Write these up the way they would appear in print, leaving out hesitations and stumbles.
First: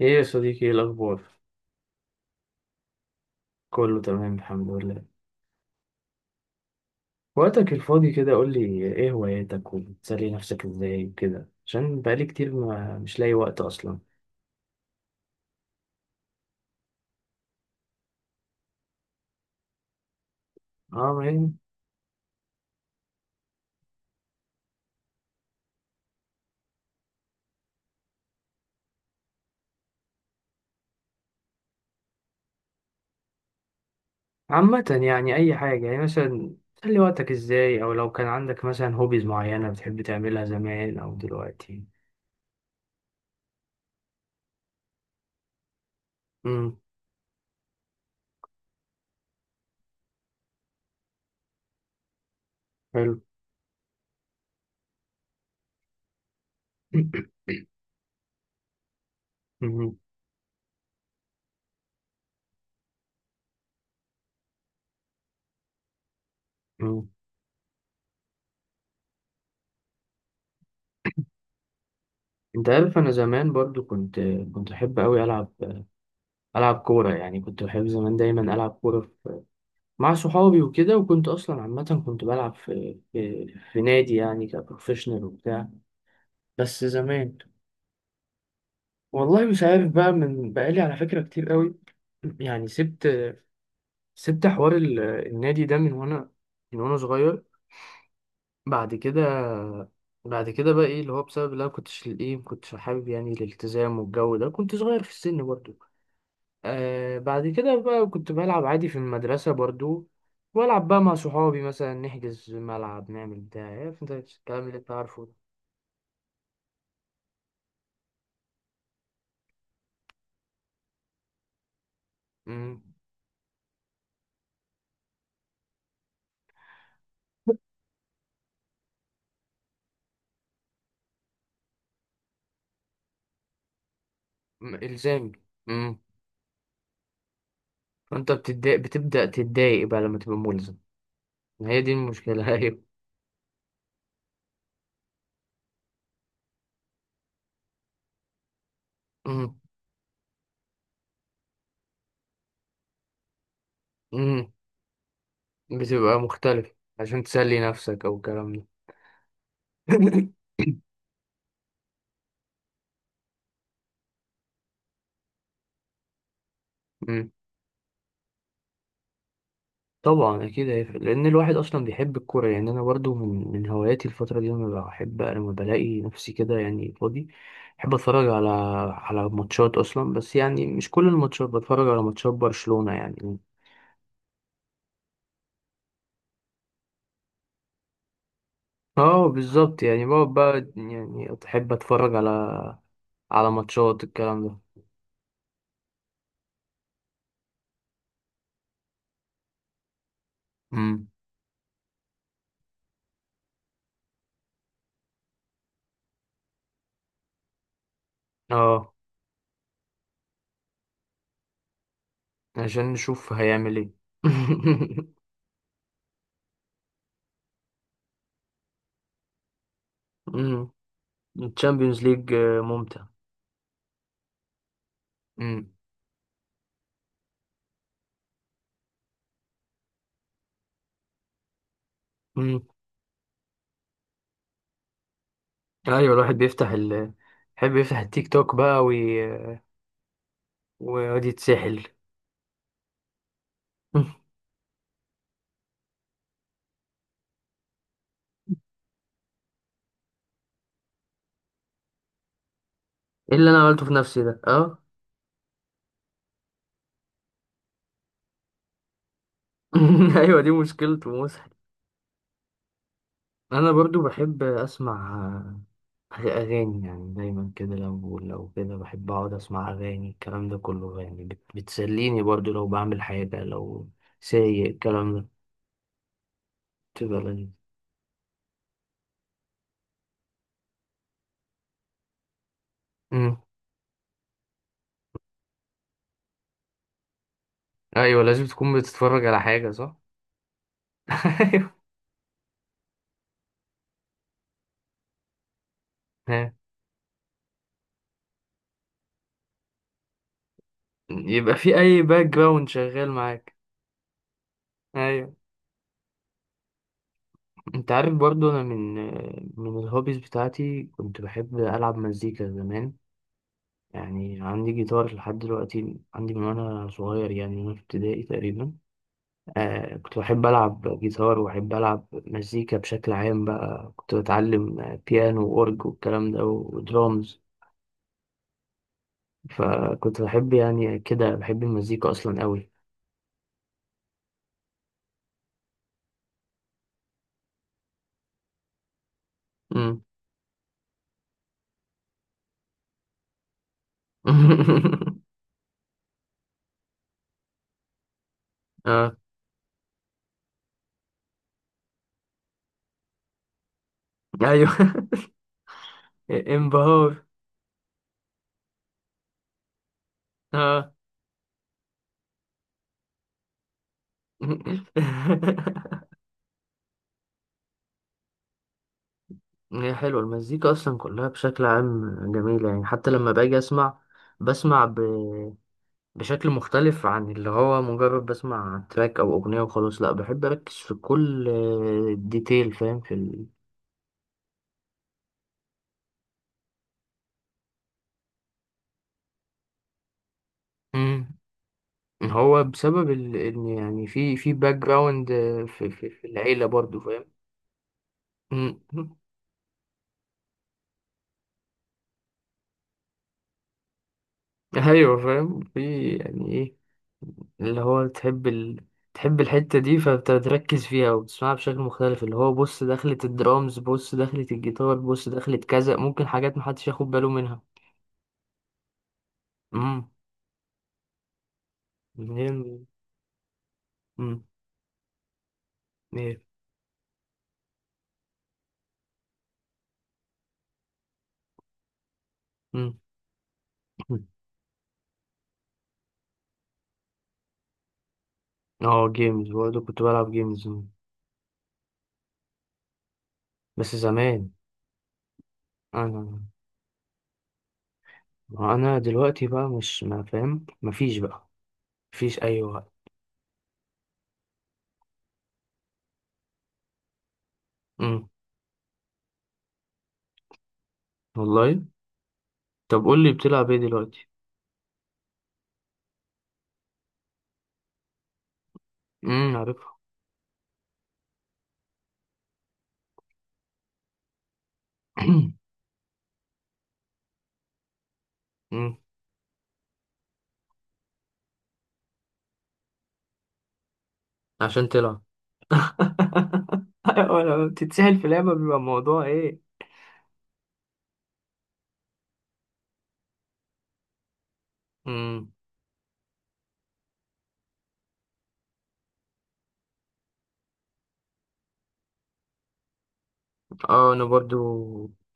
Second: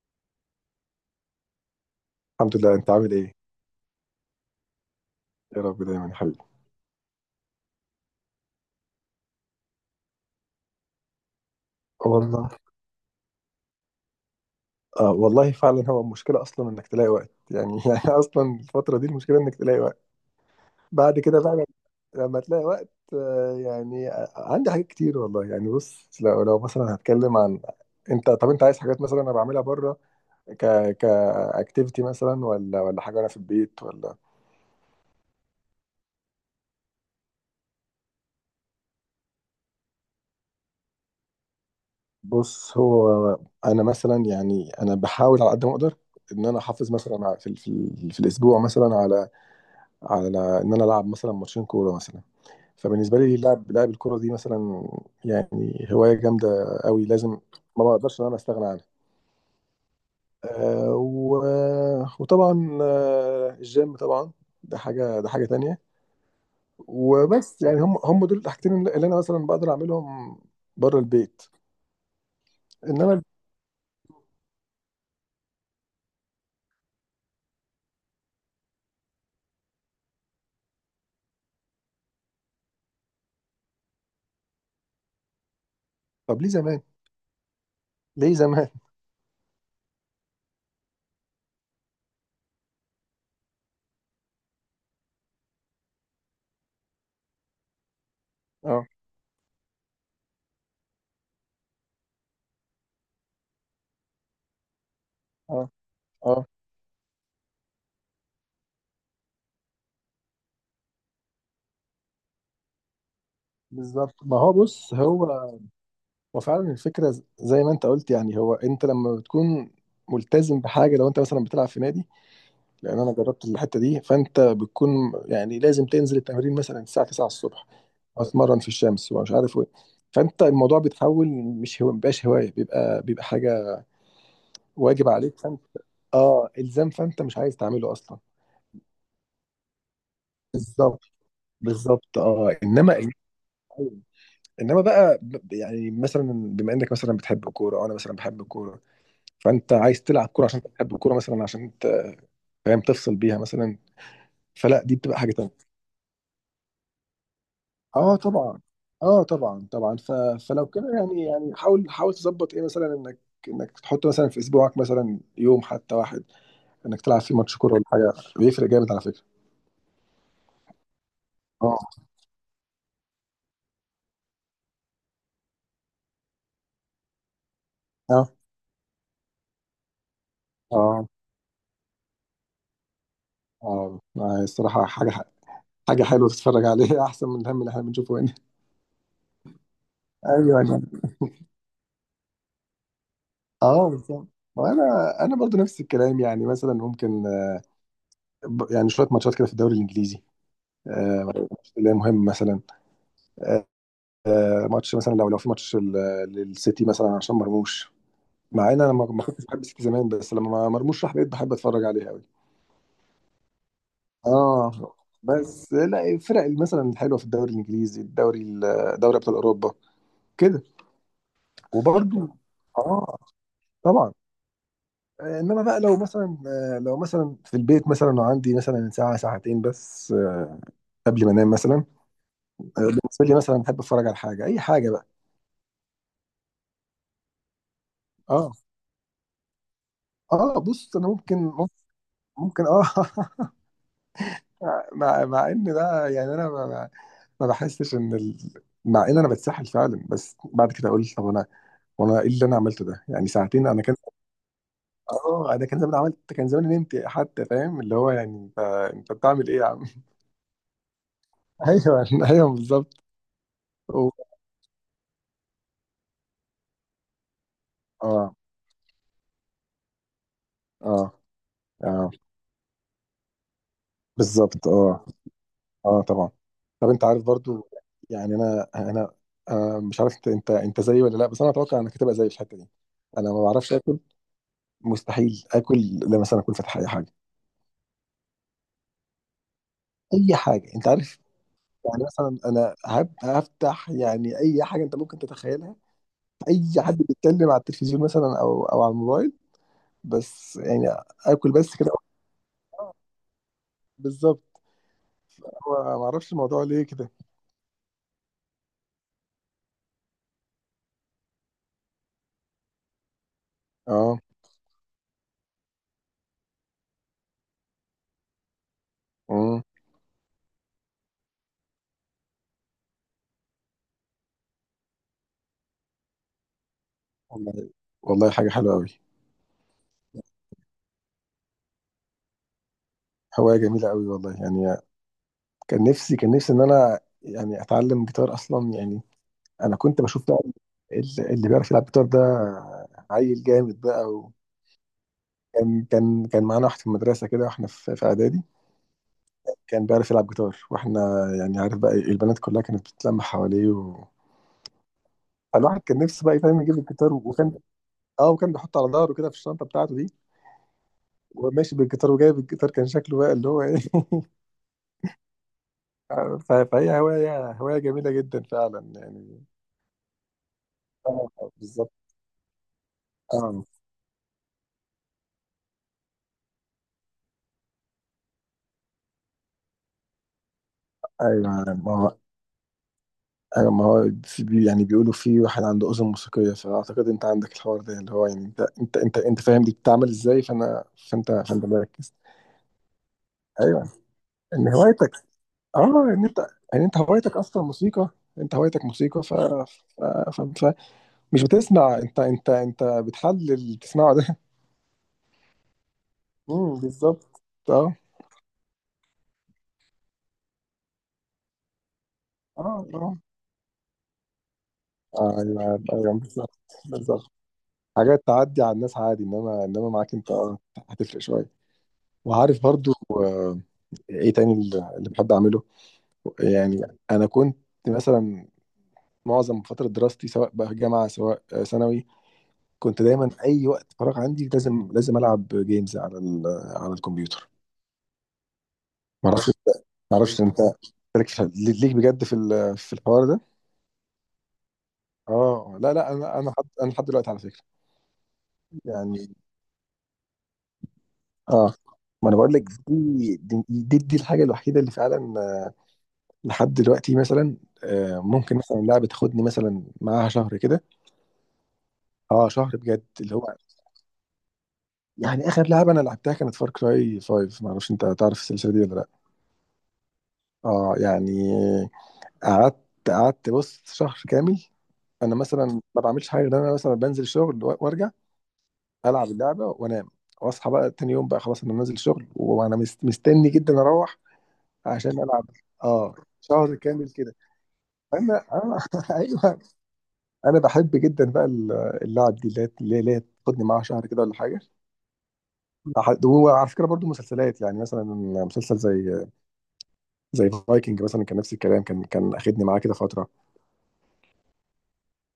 ايه يا صديقي، ايه الاخبار؟ الحمد لله، انت عامل ايه؟ كله تمام الحمد لله. يا رب دايما يا حبيبي. وقتك الفاضي كده قول لي ايه هواياتك وبتسلي نفسك ازاي وكده، عشان بقالي والله. كتير ما مش لاقي وقت اصلا. آه والله فعلا هو المشكله اصلا انك تلاقي وقت يعني. يعني اصلا الفتره دي المشكله انك تلاقي وقت اه، بعد ما كده هي- بقى. لما تلاقي وقت يعني عندي حاجات كتير والله يعني. بص لو مثلا هتكلم عن طب انت عايز حاجات مثلا انا بعملها بره، ك كاكتيفيتي مثلا ولا حاجه انا في البيت ولا. عامة يعني اي حاجة، يعني مثلا تسلي وقتك ازاي، او لو كان عندك مثلا هوبيز معينة بتحب تعملها زمان او دلوقتي. بص هو انا مثلا يعني انا بحاول على قد ما اقدر ان انا امم. احافظ مثلا في في الاسبوع مثلا على ان انا العب مثلا ماتشين كوره مثلا. فبالنسبه حلو. لي لعب الكوره دي مثلا يعني هوايه جامده قوي، لازم ما بقدرش ان انا استغنى عنها. مم. آه و... وطبعا الجيم طبعا، ده حاجه، ده حاجه تانية. مم. وبس يعني هم دول الحاجتين اللي انا مثلا بقدر اعملهم بره البيت. انت عارف انا انما زمان برضو كنت احب قوي العب كورة، يعني كنت بحب زمان دايما العب كورة مع صحابي وكده، وكنت اصلا عامه كنت بلعب في نادي يعني كبروفيشنال وبتاع. طب ليه زمان، بس زمان. ليه زمان؟ والله مش عارف بقى، من بقالي على فكره كتير قوي، يعني سبت حوار ال- النادي ده من وانا صغير. اه، بعد كده بقى ايه اللي هو بسبب اللي انا كنتش ايه ما كنتش حابب يعني الالتزام والجو ده، كنت صغير في السن اه، برضه. اه، آه بعد كده بقى كنت بلعب عادي في المدرسة برضو، والعب بقى مع صحابي مثلا نحجز ملعب نعمل بتاع، عارف انت بالظبط، ما هو الكلام اللي انت بص عارفه هو. ده. وفعلا الفكرة زي ما انت قلت يعني. هو انت لما بتكون ملتزم بحاجة لو انت مثلا بتلعب في نادي، مم. لان انا جربت الحتة دي، فانت بتكون يعني لازم تنزل التمرين مثلا الساعة 9 الصبح، اتمرن في الشمس ومش عارف ايه. فانت الموضوع بيتحول، مش هو مبقاش هواية، بيبقى حاجة م- واجب الزامي. عليك، فانت مم. اه الزام، فانت مش عايز تعمله اصلا. فانت بتتضايق، بتبدأ تتضايق بقى لما تبقى ملزم. بالظبط، هي دي بالظبط، المشكلة. اه. ايوه. انما بقى يعني مثلا بما انك مثلا بتحب الكوره وانا مثلا بحب الكوره، مم. فانت عايز تلعب كوره عشان تحب الكوره مثلا، عشان فاهم تفصل بيها مثلا، مم. فلا دي بتبقى حاجه تانيه. بتبقى مختلف عشان تسلي نفسك او اه الكلام طبعا، ده. اه طبعا، طبعا. فلو كده يعني يعني حاول تظبط ايه مثلا انك تحط مثلا في اسبوعك مثلا يوم حتى واحد انك تلعب مم. فيه ماتش كوره ولا حاجه، بيفرق جامد على فكره. طبعا اكيد هيفرق، لان الواحد اه، اصلا بيحب الكوره، يعني انا برضو من هواياتي الفتره دي، لما بحب لما بلاقي نفسي كده يعني فاضي، بحب اتفرج اه، على ماتشات اصلا، بس يعني مش اه، كل الماتشات، بتفرج على ماتشات برشلونه يعني. اه، الصراحه حاجه حلوه تتفرج عليها احسن من الهم اللي احنا بنشوفه هنا. اه بالظبط، يعني بقعد ايوه، بقى انا يعني احب اتفرج على اه ماتشات بالظبط. الكلام ده. وانا انا برضو نفس الكلام يعني، مثلا ممكن يعني شويه ماتشات كده في الدوري الانجليزي، امم. آه، اللي هي مهم مثلا، آه، ماتش مثلا لو في ماتش للسيتي مثلا عشان مرموش. مع ان انا اه ما كنتش بحب السيتي زمان، بس لما مرموش راح بقيت بحب اتفرج عليه قوي. عشان نشوف هيعمل ايه. اه، بس لا، الفرق مثلا الحلوه في الدوري الانجليزي، الدوري دوري ابطال اوروبا كده، امم. الشامبيونز وبرده ليج ممتع. اه طبعا. انما بقى لو مثلا لو مثلا في البيت مثلا وعندي مثلا ساعه ساعتين بس، قبل ما انام مثلا، امم. بالنسبه لي مثلا بحب اتفرج على حاجه اي حاجه بقى. ايوه، الواحد بيفتح ال يحب يفتح التيك اه، توك بقى اه، بص انا ويقعد ممكن يتسحل. ممكن اه. مع ان ده يعني انا ما بحسش ان مع ان انا بتسحل فعلا، بس بعد كده اقول طب انا وانا ايه اللي انا عملته ده؟ يعني ايه اللي انا ساعتين انا عملته في كان. نفسي ده. اه. اه. انا كان زمان عملت كان زمان نمت حتى، فاهم اللي هو يعني انت بتعمل ايه يا عم؟ ايوه، دي مشكلته مسحل. ايوه، ايوه، بالظبط. انا برضو و- بحب اسمع اغاني، يعني دايما كده، لو اه، كده بحب اقعد اسمع اغاني الكلام ده كله اه، يعني اه، بتسليني برضو لو بعمل حاجه لو سايق بالظبط، اه. الكلام ده اه طبعا. طب انت بتبقى عارف لذيذ. برضو يعني انا انا آه مش عارف انت زيي ولا لا، بس انا اتوقع انك هتبقى زيي في الحته دي. انا أمم. ما بعرفش اكل، مستحيل اكل لما مثلا اكون فاتح اي حاجه، ايوه لازم تكون بتتفرج على حاجه صح. اي حاجه انت عارف. ايوه. يعني مثلا انا هفتح يعني اي حاجه انت ممكن تتخيلها، ها. اي حد بيتكلم على التلفزيون مثلا او على الموبايل، بس يعني اكل يبقى بس في كده. اي باك جراوند شغال معاك. بالظبط، ايوه. هو ما اعرفش الموضوع ليه كده. انت عارف برضو انا من الهوبيز بتاعتي كنت بحب العب مزيكا زمان. اه، يعني عندي جيتار لحد دلوقتي، عندي من وانا صغير، يعني من وانا في ابتدائي تقريبا. امم، آه كنت بحب العب جيتار وبحب العب مزيكا بشكل عام، بقى كنت بتعلم بيانو واورج والكلام ده ودرامز. والله والله، حاجه حلوه قوي، فكنت بحب يعني كده بحب المزيكا اصلا قوي. هوايه جميله قوي والله يعني. كان نفسي ان انا يعني اتعلم جيتار اصلا يعني. انا كنت مم. بشوف بقى اللي بيعرف يلعب جيتار ده عيل جامد بقى. وكان كان معانا واحد في المدرسه كده واحنا في اعدادي، اه. كان بيعرف يلعب جيتار واحنا يعني عارف بقى البنات كلها كانت بتتلم حواليه، و... ايوه. فالواحد كان نفسه بقى فاهم يجيب الجيتار، انبهار. وكان اه وكان بيحطه على ظهره كده في الشنطه بتاعته دي، اه. وماشي بالجيتار وجايب الجيتار كان شكله بقى اللي هو ايه. فهي هوايه جميله جدا فعلا يعني. هي حلوة المزيكا أصلا كلها اه، بشكل بالظبط، عام جميلة، يعني حتى لما باجي اه. أسمع، بسمع بشكل مختلف عن اللي هو مجرد بسمع تراك أو أغنية وخلاص، لأ بحب أركز في كل ايوه ما هو، ديتيل، فاهم في ايوه ما هو يعني بيقولوا في واحد عنده اذن موسيقيه، فاعتقد انت عندك الحوار ده اللي هو يعني انت فاهم دي بتتعمل ازاي، فانا فانت مم. فانت مركز. إن هو بسبب إن ايوه، يعني في ان باك هوايتك جراوند اه ان في انت العيلة يعني انت برضو فاهم. هوايتك اصلا موسيقى، انت مم. هوايتك موسيقى. ف... ف... مش بتسمع، انت انت بتحلل اللي بتسمعه ده. أيوة فاهم، في يعني إيه بالظبط. اللي اه، هو تحب تحب الحتة دي فبتركز فيها وبتسمعها بشكل مختلف، اللي هو اه، بص دخلة اه، الدرامز، بص دخلة الجيتار، بص دخلة ايوه، كذا، ايوه ممكن حاجات بالظبط، محدش ياخد باله بالظبط. منها. حاجات تعدي على الناس عادي، انما امم. معاك انت اه هتفرق شويه. وعارف منين. برضو ايه امم. تاني اللي بحب اعمله؟ ايه. يعني انا كنت مثلا معظم فتره دراستي سواء بقى جامعه سواء ثانوي، امم. كنت دايما في اي وقت فراغ عندي لازم لازم العب جيمز على على الكمبيوتر. اه ما جيمز اعرفش انت برضه كنت ما بلعب اعرفش انت جيمز ليك ليك بجد في في الحوار ده. بس زمان. اه لا لا، انا انا انا حد انا لحد دلوقتي على فكره يعني. دلوقتي بقى مش ما فاهم مفيش بقى، اه، ما انا مفيش بقول اي لك وقت. دي الحاجه الوحيده اللي فعلا، لحد دلوقتي مثلا، امم. ممكن مثلا لعبه تاخدني مثلا معاها شهر كده. والله. اه شهر طب بجد قول لي اللي هو بتلعب ايه دلوقتي. يعني، اخر لعبه انا لعبتها كانت فار كراي 5، ما اعرفش انت تعرف السلسله دي ولا لا. عارفها. اه يعني، قعدت قعدت بص شهر كامل انا مثلا ما بعملش حاجه غير إن انا مثلا بنزل الشغل وارجع امم. العب اللعبه وانام، واصحى بقى تاني يوم بقى خلاص انا نازل الشغل وانا مستني جدا اروح عشان عشان تلعب. العب. اه، شهر كامل كده. أيوة، لما بتتسهل في انا لعبة بيبقى انا الموضوع ايوه، ايه. انا بحب جدا بقى اللعب دي اللي هي تاخدني معاها شهر كده ولا حاجه. امم. وعلى فكره برضو مسلسلات يعني مثلا مسلسل زي فايكنج مثلا كان نفس الكلام، كان اخدني معاه كده فتره. اه انا برضو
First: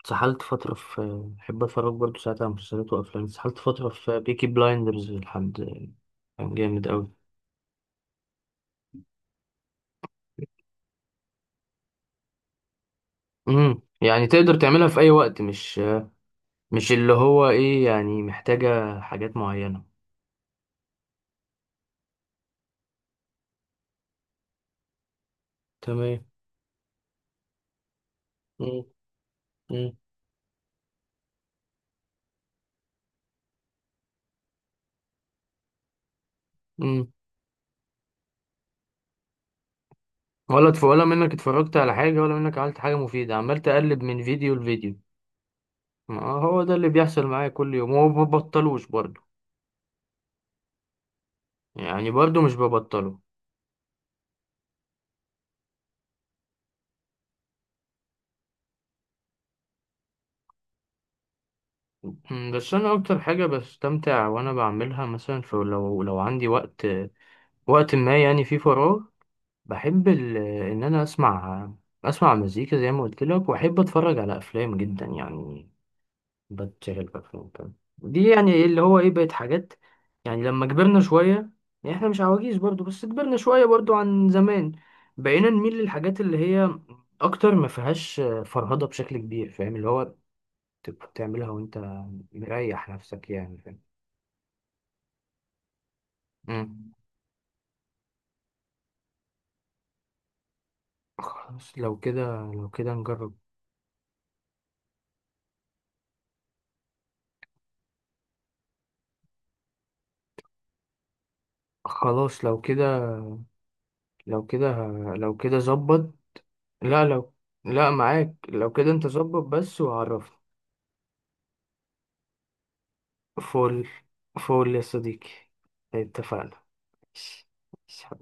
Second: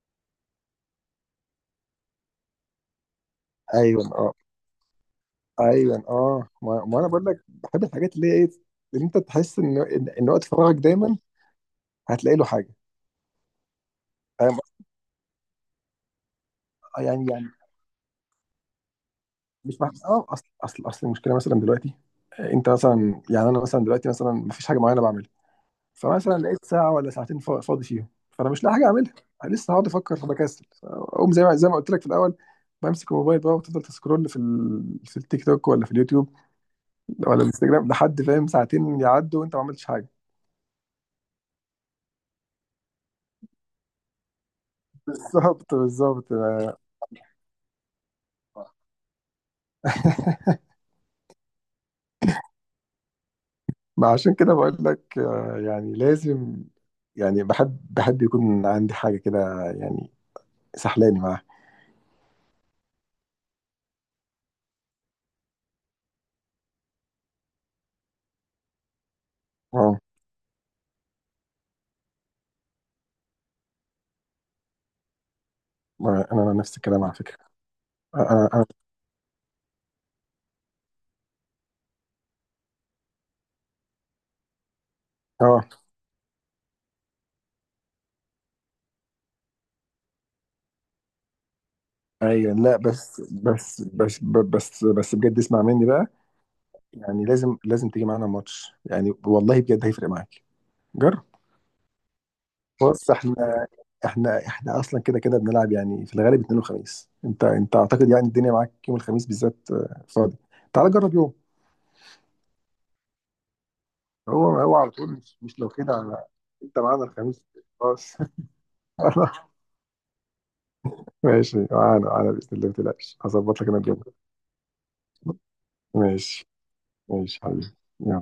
اتسحلت فترة في بحب اتفرج برضو ساعات على مسلسلات وافلام، اتسحلت فترة ايوه في آه. بيكي بلايندرز لحد. ايوه، اه، كان ما جامد ما انا اوي. بقول لك بحب الحاجات اللي هي ايه اللي انت تحس ان ان إن وقت فراغك دايما هتلاقي له حاجه. امم. يعني تقدر أم- تعملها في اي وقت، مش اللي يعني هو يعني ايه، يعني محتاجة حاجات مش معينة. اه، اصل المشكله مثلا دلوقتي، انت مثلا يعني انا مثلا دلوقتي مثلا ما فيش حاجه معينه بعملها، تمام. فمثلا لقيت ساعه ولا ساعتين فاضي فيهم، فانا مش لاقي مم. حاجه اعملها. لسه هقعد مم. افكر، فبكسل اقوم زي ما قلت لك في الاول، بمسك الموبايل بقى وتفضل تسكرول في في التيك توك ولا في اليوتيوب مم. ولا الانستجرام، لحد فاهم ساعتين يعدوا وانت ما عملتش حاجه. ولا ولا منك اتفرجت على حاجة، ولا منك عملت حاجة مفيدة، عمال تقلب من فيديو لفيديو. بالظبط، ما بالظبط. هو ده اللي بيحصل معايا كل يوم، وما ببطلوش برضه، يعني برضو مش ببطله. ما عشان كده بقول لك يعني لازم، يعني بحب يكون عندي حاجة كده يعني سحلاني معاها. مم، بس انا اكتر حاجة بستمتع وانا بعملها مثلا في، لو عندي وقت وقت ما يعني في فراغ، اه بحب ان انا اسمع مزيكا زي ما قلت لك، واحب اتفرج على افلام جدا يعني، ما انا نفس بتشغل الكلام على فكرة. بافلام كده. دي اه، يعني إيه اه، اللي هو ايه، بقت حاجات يعني لما كبرنا شوية، يعني احنا مش عواجيز برضو بس كبرنا شوية برضو عن زمان، بقينا آه، نميل للحاجات اللي هي اكتر ما فيهاش فرهضة بشكل كبير، فاهم اللي هو تبقى بتعملها وانت ايوه. لا مريح بس نفسك يعني فاهم. بس بس بس بس بجد اسمع مني بقى، مم. يعني لازم لازم تيجي معانا ماتش يعني والله بجد هيفرق معاك، جرب. خلاص لو كده بص نجرب. احنا احنا اصلا كده كده بنلعب يعني في الغالب اثنين وخميس. انت اعتقد يعني الدنيا معاك يوم الخميس بالذات فاضي، تعال جرب يوم. خلاص لو كده. لو هو كده هو على طول، مش لو كده، ظبط. انت لا معانا لو، الخميس. لا خلاص. معاك لو كده انت ظبط بس وعرفني. ماشي، معانا معانا بإذن الله، ما تقلقش، هظبط لك انا فول، الجو. فول يا صديقي. ماشي، اتفقنا. ماشي ماشي. حبيبي. يلا. ماشي.